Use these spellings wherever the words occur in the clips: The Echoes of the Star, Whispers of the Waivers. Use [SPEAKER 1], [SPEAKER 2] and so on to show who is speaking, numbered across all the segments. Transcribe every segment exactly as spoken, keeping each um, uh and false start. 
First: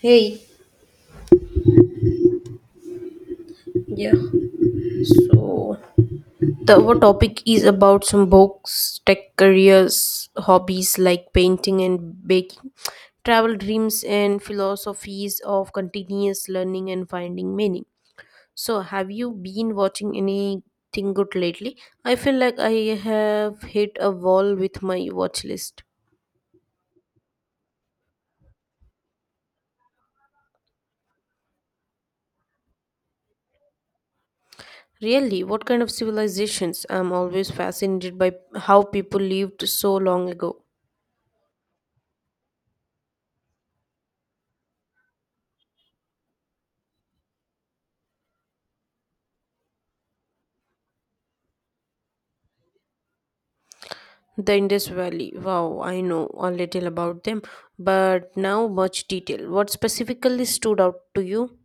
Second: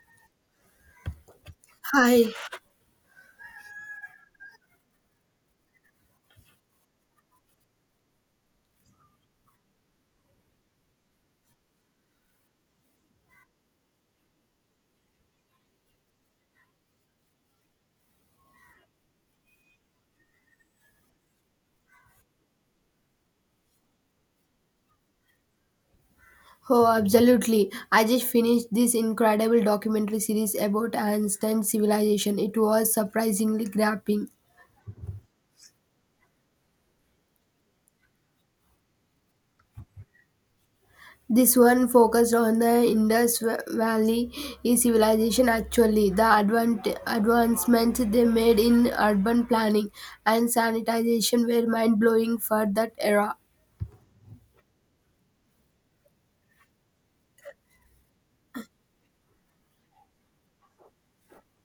[SPEAKER 1] Hey.
[SPEAKER 2] Hi.
[SPEAKER 1] Yeah, so the our topic is about some books, tech careers, hobbies like painting and baking, travel dreams, and philosophies of continuous learning and finding meaning. So, have you been watching anything good lately? I feel like I have hit a wall with my watch list.
[SPEAKER 2] Oh, absolutely. I just finished this incredible documentary series about Einstein's civilization. It was surprisingly grabbing.
[SPEAKER 1] Really, what kind of civilizations? I'm always fascinated by how people lived so long ago.
[SPEAKER 2] This one focused on the Indus Va- Valley civilization actually, the advant- advancements they made in urban planning and sanitization were mind-blowing for that era.
[SPEAKER 1] The Indus Valley. Wow, I know a little about them, but now much detail. What specifically stood out to you?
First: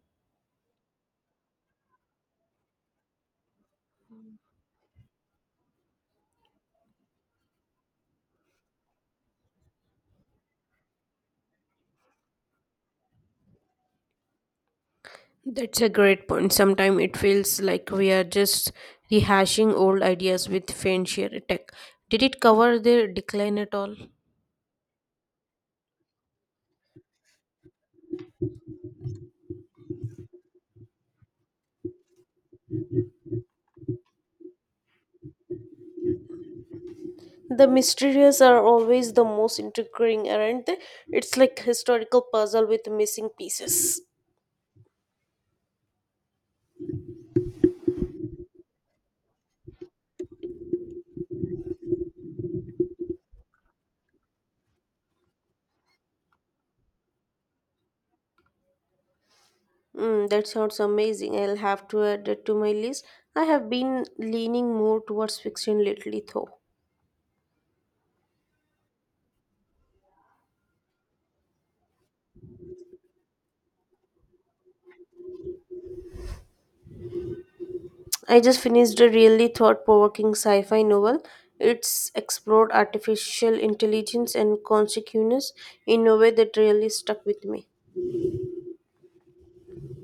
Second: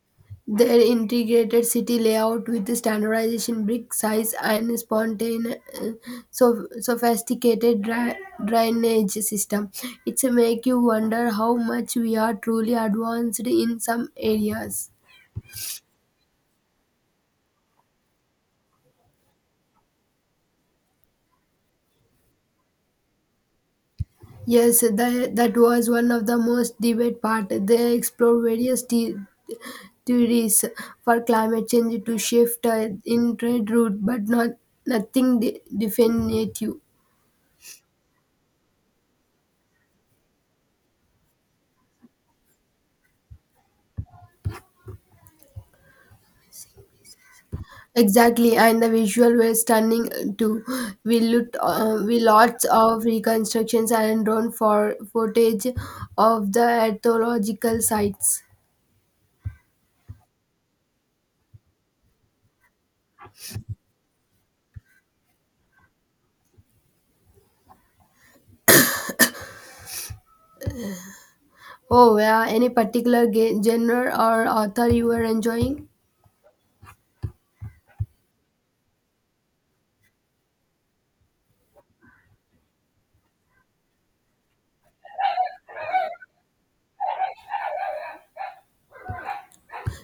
[SPEAKER 2] Their integrated city layout with the standardization brick size and spontane, uh, so sophisticated dra- drainage system. It's a make you wonder how much we are truly advanced in some areas.
[SPEAKER 1] That's a great point. Sometimes it feels like we are just rehashing old ideas with fancier tech. Did it cover their decline at all?
[SPEAKER 2] Yes, that, that was one of the most debate part. They explore various the- theories for climate change to shift uh, in trade route, but not nothing de- definitive.
[SPEAKER 1] The mysterious are always the most intriguing, aren't they? It's like historical puzzle with missing pieces.
[SPEAKER 2] Exactly, and the visual were stunning uh, too. We looked, uh, we lots of reconstructions and drone for footage of the archaeological sites.
[SPEAKER 1] Mm, that sounds amazing. I'll have to add it to my list. I have been leaning more towards fiction lately, though.
[SPEAKER 2] Oh, yeah. Any particular ge- genre or author you were enjoying?
[SPEAKER 1] I just finished a really thought provoking sci fi novel. It's explored artificial intelligence and consciousness in a way that really stuck with me.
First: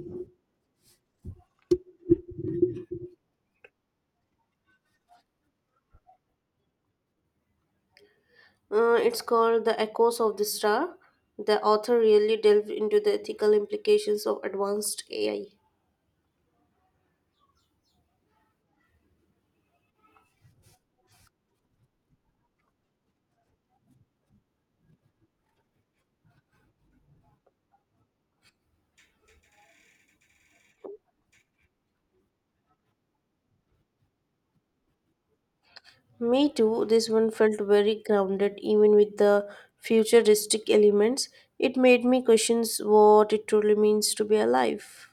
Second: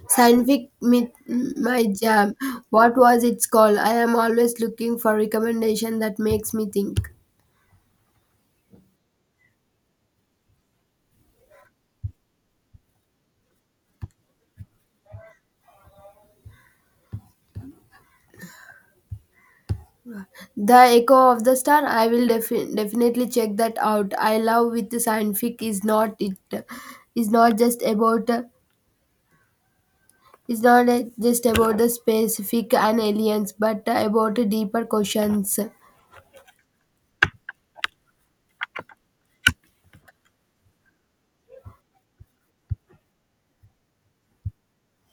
[SPEAKER 2] Scientific myth, my jam. What was it called? I am always looking for recommendation that makes me think.
[SPEAKER 1] Uh, it's called The Echoes of the Star. The author really delved into the ethical implications of advanced A I.
[SPEAKER 2] The Echo of the Star, I will defi- definitely check that out. I love with the science fic is not it is not just about it's not uh, just about the specific and aliens, but about deeper questions.
[SPEAKER 1] Me too, this one felt very grounded even with the futuristic elements. It made me question what it truly means to be alive.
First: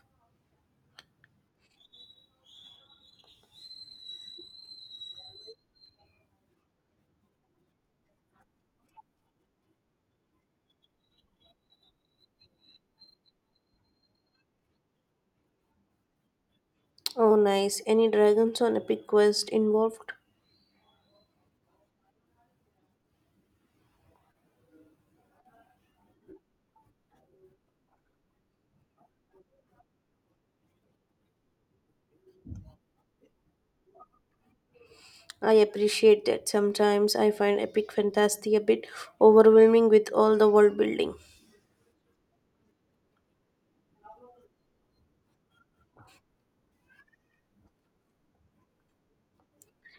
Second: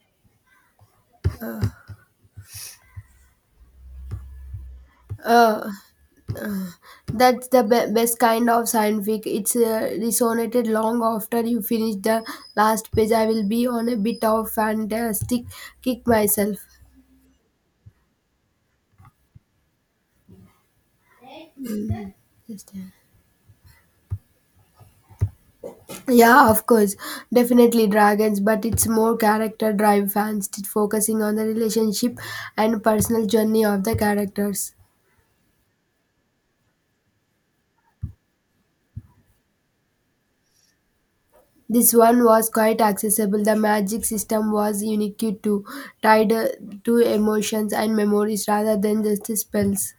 [SPEAKER 2] Uh, that's the be- best kind of science fic. It's uh, resonated long after you finish the last page. I will be on a bit of fantastic kick myself.
[SPEAKER 1] Oh, nice. Any dragons on Epic Quest involved?
[SPEAKER 2] Just, uh, Yeah, of course, definitely Dragons, but it's more character drive fans t- focusing on the relationship and personal journey of the characters.
[SPEAKER 1] I appreciate that. Sometimes I find epic fantasy a bit overwhelming with all the world building.
[SPEAKER 2] This one was quite accessible. The magic system was unique too, tied uh, to emotions and memories rather than just the spells.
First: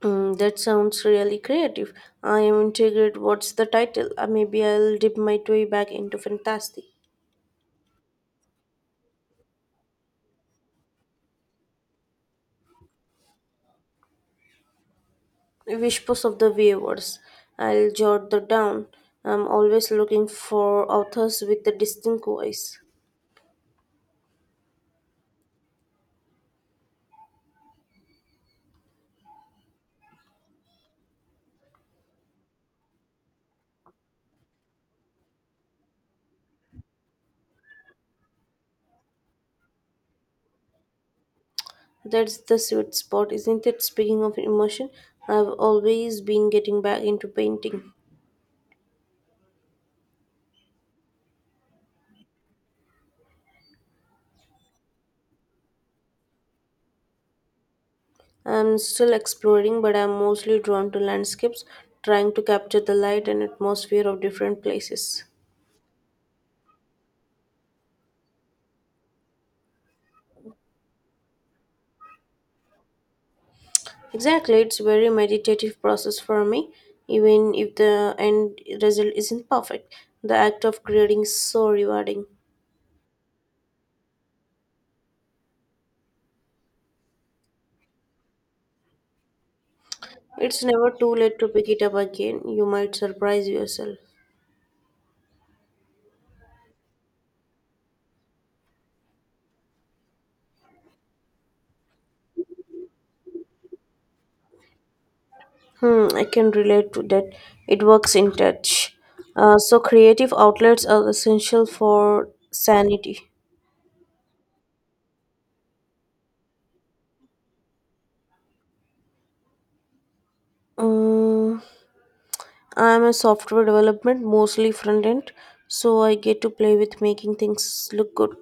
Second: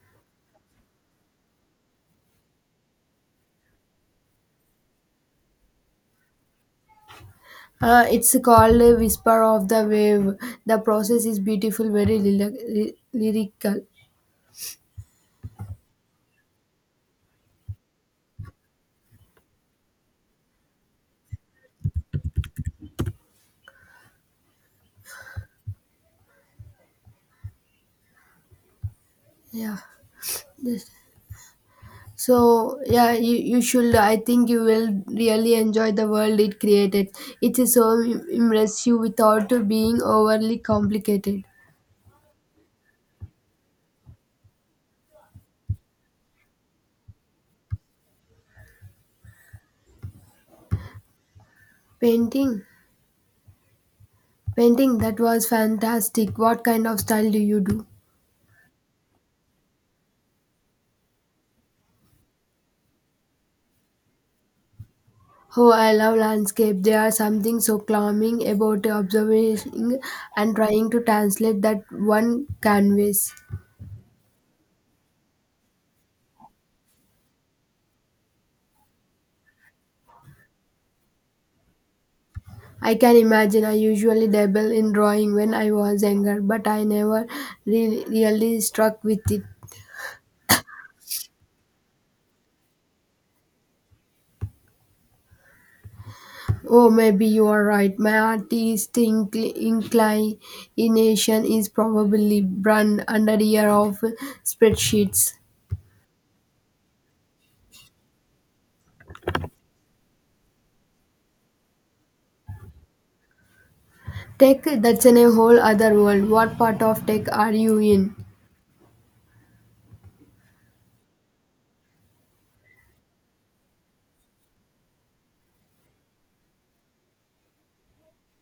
[SPEAKER 1] Mm, that sounds really creative. I am intrigued. What's the title? Uh, maybe I'll dip my toe back into fantasy.
[SPEAKER 2] Uh, it's called uh, Whisper of the Wave. The process is beautiful, very lyric- lyrical.
[SPEAKER 1] Whispers of the Waivers. I'll jot that down. I'm always looking for authors with a distinct voice.
[SPEAKER 2] Yeah. Just So yeah, you, you should. I think you will really enjoy the world it created. It is so immersive without being overly complicated.
[SPEAKER 1] That's the sweet spot, isn't it? Speaking of emotion, I've always been getting back into painting.
[SPEAKER 2] Painting, Painting that was fantastic. What kind of style do you do?
[SPEAKER 1] I'm still exploring, but I'm mostly drawn to landscapes, trying to capture the light and atmosphere of different places.
[SPEAKER 2] Oh, I love landscape. There are something so calming about observing and trying to translate that one canvas.
[SPEAKER 1] Exactly, it's a very meditative process for me, even if the end result isn't perfect. The act of creating is so rewarding.
[SPEAKER 2] I can imagine I usually dabble in drawing when I was younger, but I never re- really struck with it.
[SPEAKER 1] It's never too late to pick it up again. You might surprise yourself.
[SPEAKER 2] Oh, maybe you are right. My artistic incl- inclination is probably run under a year of spreadsheets.
[SPEAKER 1] Hmm, I can relate to that. It works in touch. Uh, so creative outlets are essential for sanity.
[SPEAKER 2] Tech, that's in a whole other world. What part of tech are you in?
[SPEAKER 1] Mm, I'm a software development, mostly front end, so I get to play with making things look good.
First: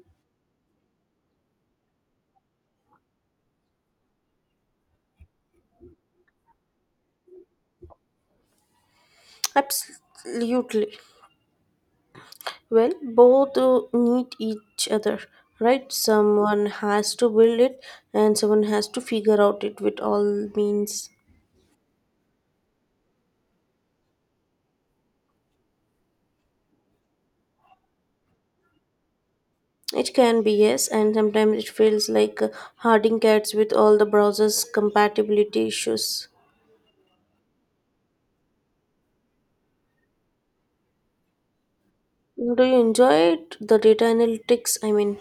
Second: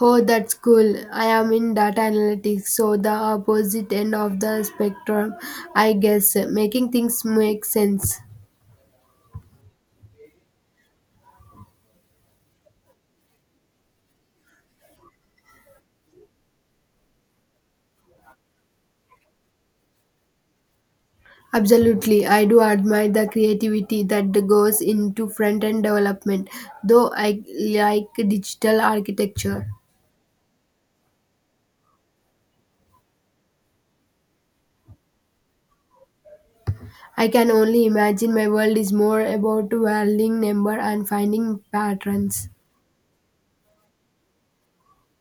[SPEAKER 2] Oh, that's cool. I am in data analytics, so the opposite end of the spectrum, I guess. Making things make sense.
[SPEAKER 1] Absolutely. Well, both uh, need each other, right? Someone has to build it and someone has to figure out it with all means.
[SPEAKER 2] Absolutely, I do admire the creativity that goes into front end development, though I like digital architecture.
[SPEAKER 1] It can be, yes, and sometimes it feels like uh, herding cats with all the browser's compatibility issues.
[SPEAKER 2] I can only imagine my world is more about valuing number and finding patterns.
[SPEAKER 1] Do you enjoy it? The data analytics, I mean.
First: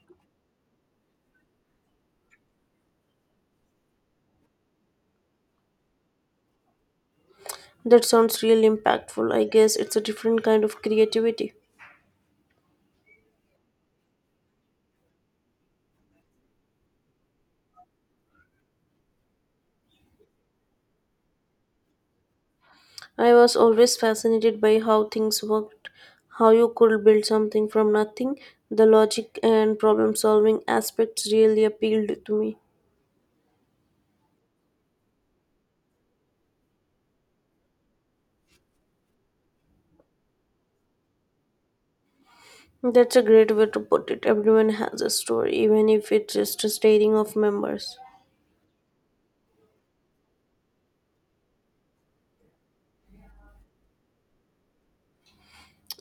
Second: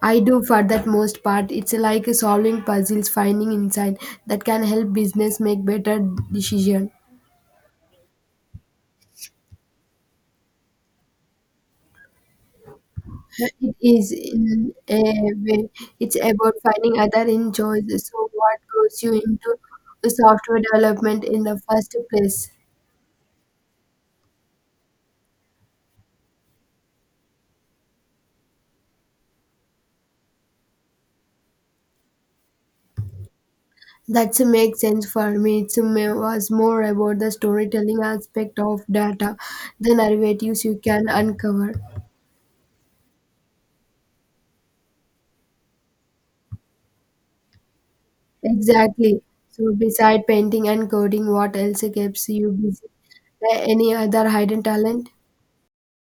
[SPEAKER 2] I do for that most part. It's like solving puzzles, finding insight that can help business make better decision.
[SPEAKER 1] That sounds real impactful. I guess it's a different kind of creativity.
[SPEAKER 2] Uh, It is in a way. It's about finding other enjoys. So, what goes you into software development in the first place?
[SPEAKER 1] I was always fascinated by how things worked, how you could build something from nothing. The logic and problem solving aspects really appealed to me.
[SPEAKER 2] That makes sense for me. It was more about the storytelling aspect of data, the narratives you can uncover.
[SPEAKER 1] That's a great way to put it. Everyone has a story, even if it's just a staring of members.
[SPEAKER 2] Exactly. So, beside painting and coding, what else keeps you busy? Uh, Any other hidden talent?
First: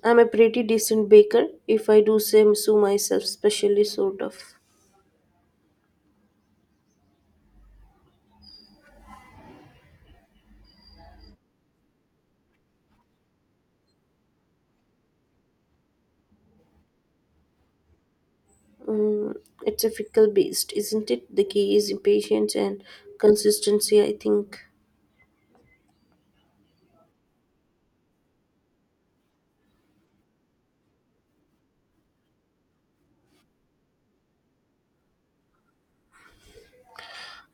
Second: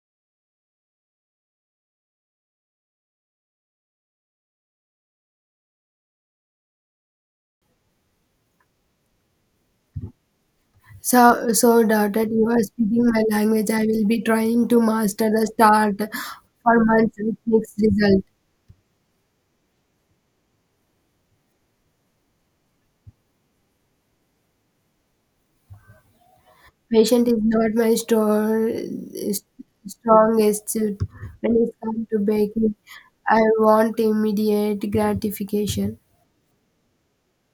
[SPEAKER 1] I'm a pretty decent baker, if I do say so myself, especially sort of.
[SPEAKER 2] So, so that you are speaking my language, I will be trying to master the start for months with mixed result.
[SPEAKER 1] Mm, it's a fickle beast, isn't it? The key is patience and consistency, I think.
[SPEAKER 2] Patient is not my store, strongest suit. When it comes to baking, I want immediate gratification.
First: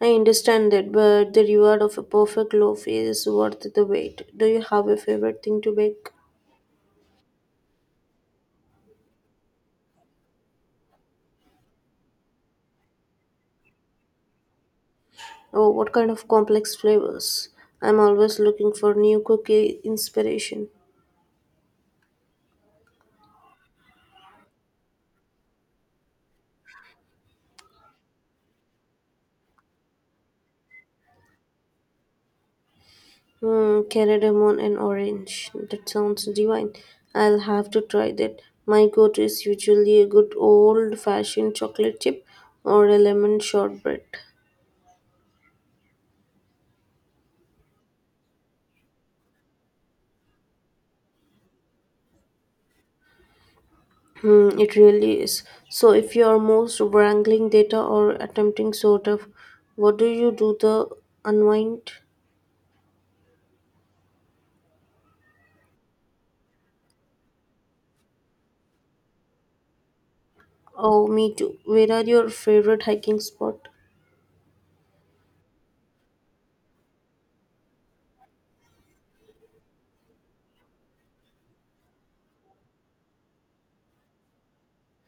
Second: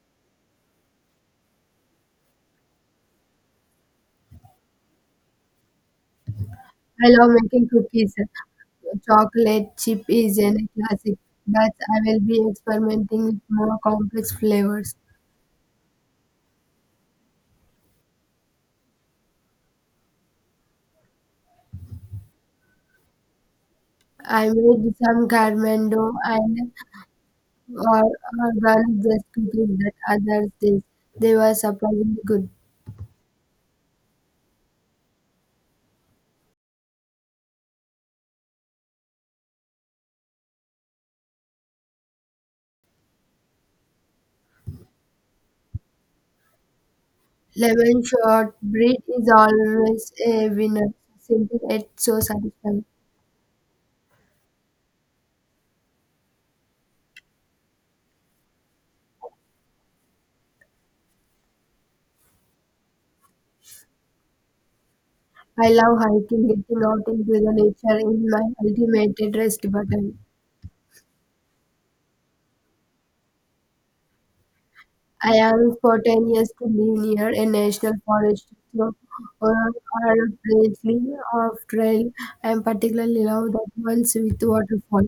[SPEAKER 1] I understand that, but the reward of a perfect loaf is worth the wait. Do you have a favorite thing to bake?
[SPEAKER 2] I love making cookies. Chocolate chip is a classic, but I will be experimenting with more complex flavors.
[SPEAKER 1] Oh, what kind of complex flavors? I'm always looking for new cookie inspiration.
[SPEAKER 2] I made some carmendo and or, or valued the skills that others did. They were surprisingly good.
[SPEAKER 1] Hmm, cardamom and orange. That sounds divine. I'll have to try that. My go-to is usually a good old-fashioned chocolate chip or a lemon shortbread.
[SPEAKER 2] Lemon shortbread is always a winner. Simple yet so satisfying.
[SPEAKER 1] Hmm, it really is. So, if you are most wrangling data or attempting sort of, what do you do the unwind?
[SPEAKER 2] I love hiking, getting out into the nature is my ultimate rest button.
[SPEAKER 1] Oh, me too. Where are your favorite hiking spot?
[SPEAKER 2] I am spontaneous to live near a national forest so, or, or a place of trail. I am particularly love that ones with waterfall.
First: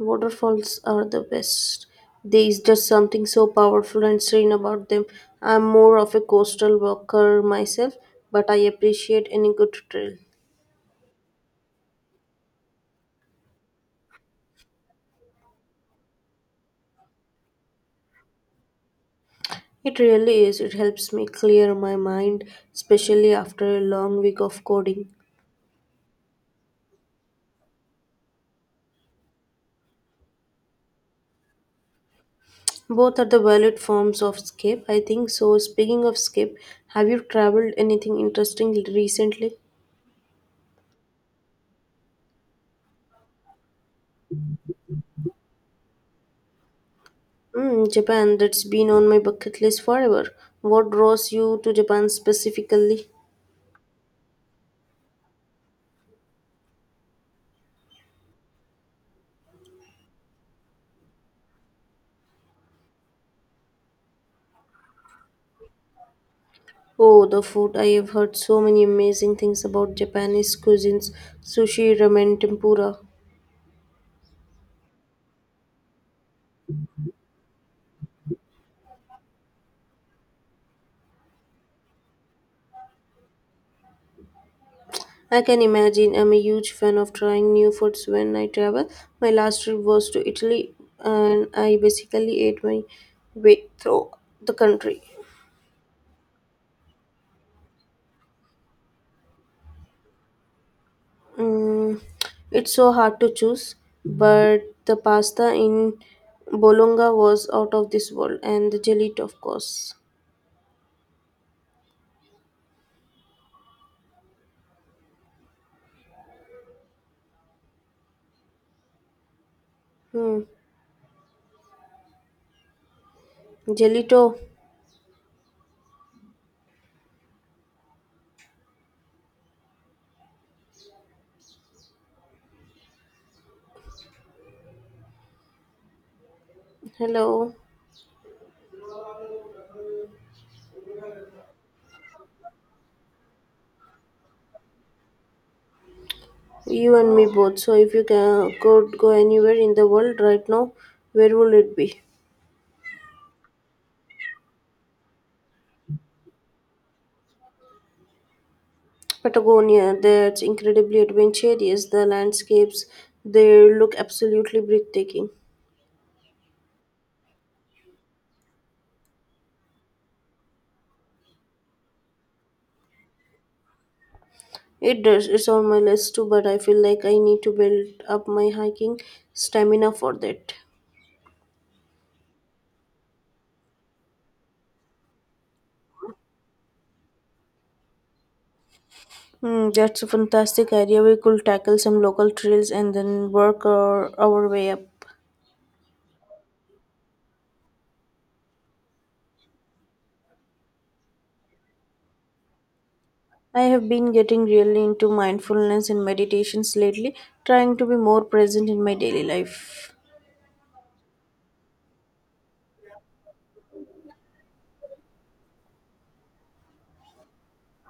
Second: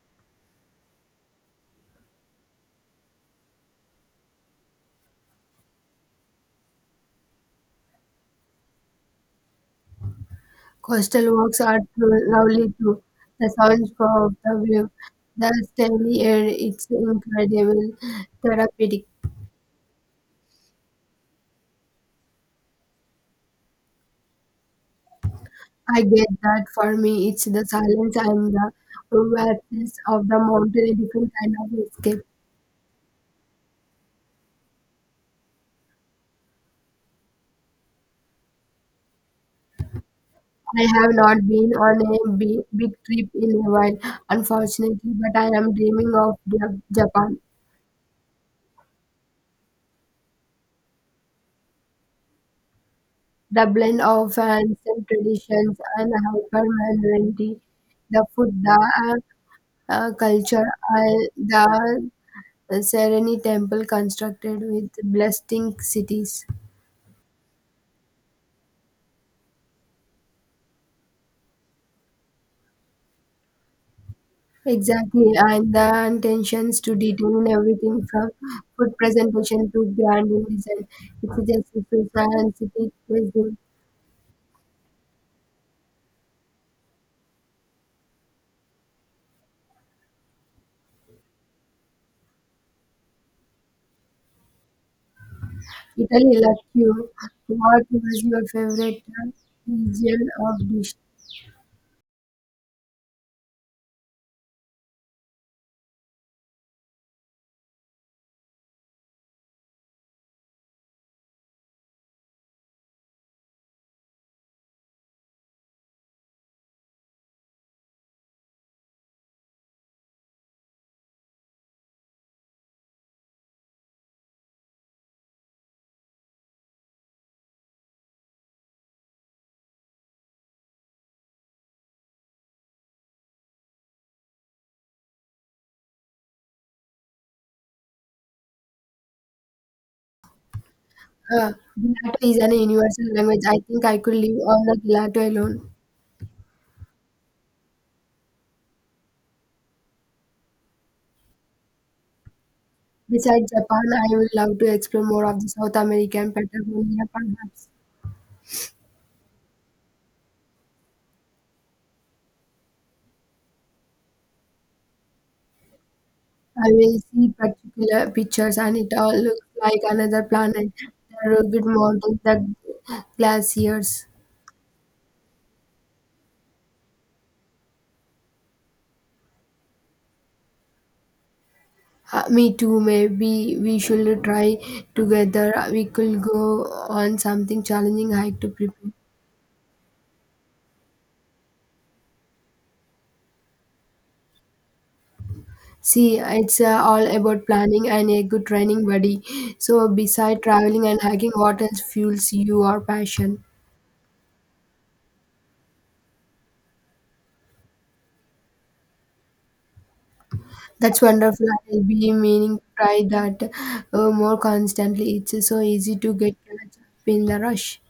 [SPEAKER 1] Waterfalls are the best. There is just something so powerful and serene about them. I'm more of a coastal walker myself, but I appreciate any good trail.
[SPEAKER 2] Coastal walks are too lovely too. The sounds of the wave, the steady air, it's incredible therapeutic.
[SPEAKER 1] It really is. It helps me clear my mind, especially after a long week of coding.
[SPEAKER 2] I get that for me, it's the silence and the vastness of the mountain, a different kind of escape.
[SPEAKER 1] Both are the valid forms of escape, I think. So, speaking of escape, have you traveled anything interesting recently?
[SPEAKER 2] I have not been on a big, big trip in a while, unfortunately, but I am dreaming of Ja- Japan.
[SPEAKER 1] Mm, Japan, that's been on my bucket list forever. What draws you to Japan specifically?
[SPEAKER 2] The blend of ancient traditions and hyper modernity, the food, the uh, culture are the Sereni temple constructed with blasting cities.
[SPEAKER 1] Oh, the food. I have heard so many amazing things about Japanese cuisines, sushi, ramen, tempura.
[SPEAKER 2] Exactly, and the intentions to detail in everything from food presentation to grand design. It's just a social and city present.
[SPEAKER 1] I can imagine I'm a huge fan of trying new foods when I travel. My last trip was to Italy and I basically ate my way through the country.
[SPEAKER 2] Italy, like you, what was your favorite uh, region of dish?
[SPEAKER 1] Mm, it's so hard to choose, but the pasta in Bologna was out of this world, and the gelato, of course. Hmm. Gelato, hello,
[SPEAKER 2] Uh, Gelato is an universal language. I think I could live on the gelato alone.
[SPEAKER 1] you and me both. So, if you can, could go anywhere in the world right now, where would it be?
[SPEAKER 2] Besides Japan, I would love to explore more of the South American Patagonia, perhaps.
[SPEAKER 1] Patagonia, that's incredibly adventurous. The landscapes, they look absolutely breathtaking.
[SPEAKER 2] I will see particular pictures and it all looks like another planet. The rugged mountains, the glaciers.
[SPEAKER 1] It does, it's on my list too, but I feel like I need to build up my hiking stamina for that.
[SPEAKER 2] Uh, me too, maybe we should try together. We could go on something challenging hike to prepare.
[SPEAKER 1] Hmm, that's a fantastic idea. We could tackle some local trails and then work our, our way up.
[SPEAKER 2] See, it's uh, all about planning and a good training buddy. So, beside traveling and hiking, what else fuels your passion?
[SPEAKER 1] I have been getting really into mindfulness and meditations lately, trying to be more present in my daily life.
[SPEAKER 2] That's wonderful. I'll be meaning to try that uh, more constantly. It's so easy to get caught up in the rush.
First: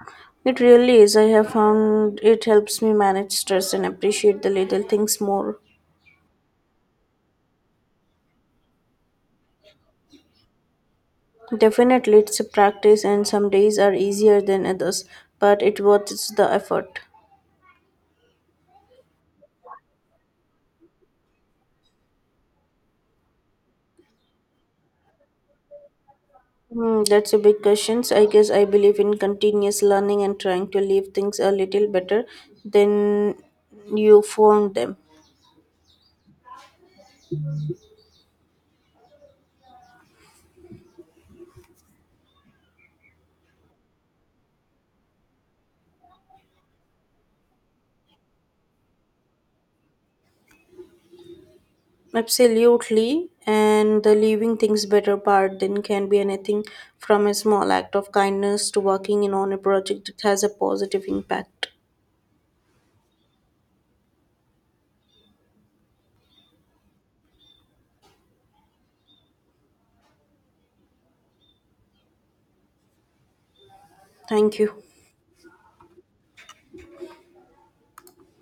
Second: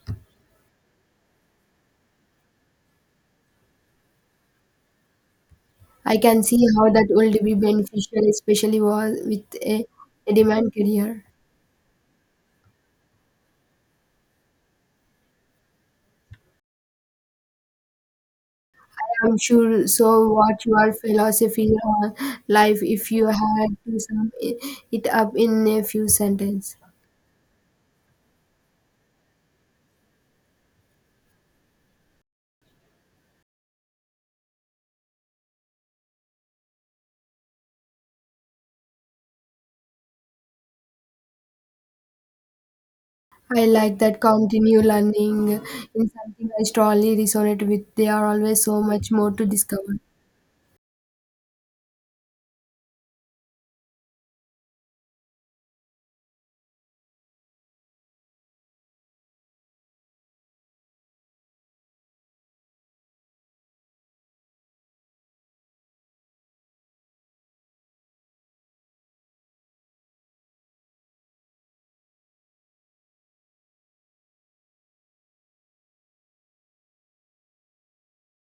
[SPEAKER 1] It really is. I have found it helps me manage stress and appreciate the little things more.
[SPEAKER 2] I can see how that would be beneficial, especially wa- with a, a demand career.
[SPEAKER 1] Definitely, it's a practice, and some days are easier than others, but it worth the effort.
[SPEAKER 2] I'm sure. So, what your philosophy on life if you had to sum i- it up in a few sentences?
[SPEAKER 1] Hmm, that's a big question. So, I guess I believe in continuous learning and trying to leave things a little better than you found them.
[SPEAKER 2] I like that continue learning in something I strongly resonate with. There are always so much more to discover.
[SPEAKER 1] Absolutely. And the leaving things better part then can be anything from a small act of kindness to working in on a project that has a positive impact. Thank you.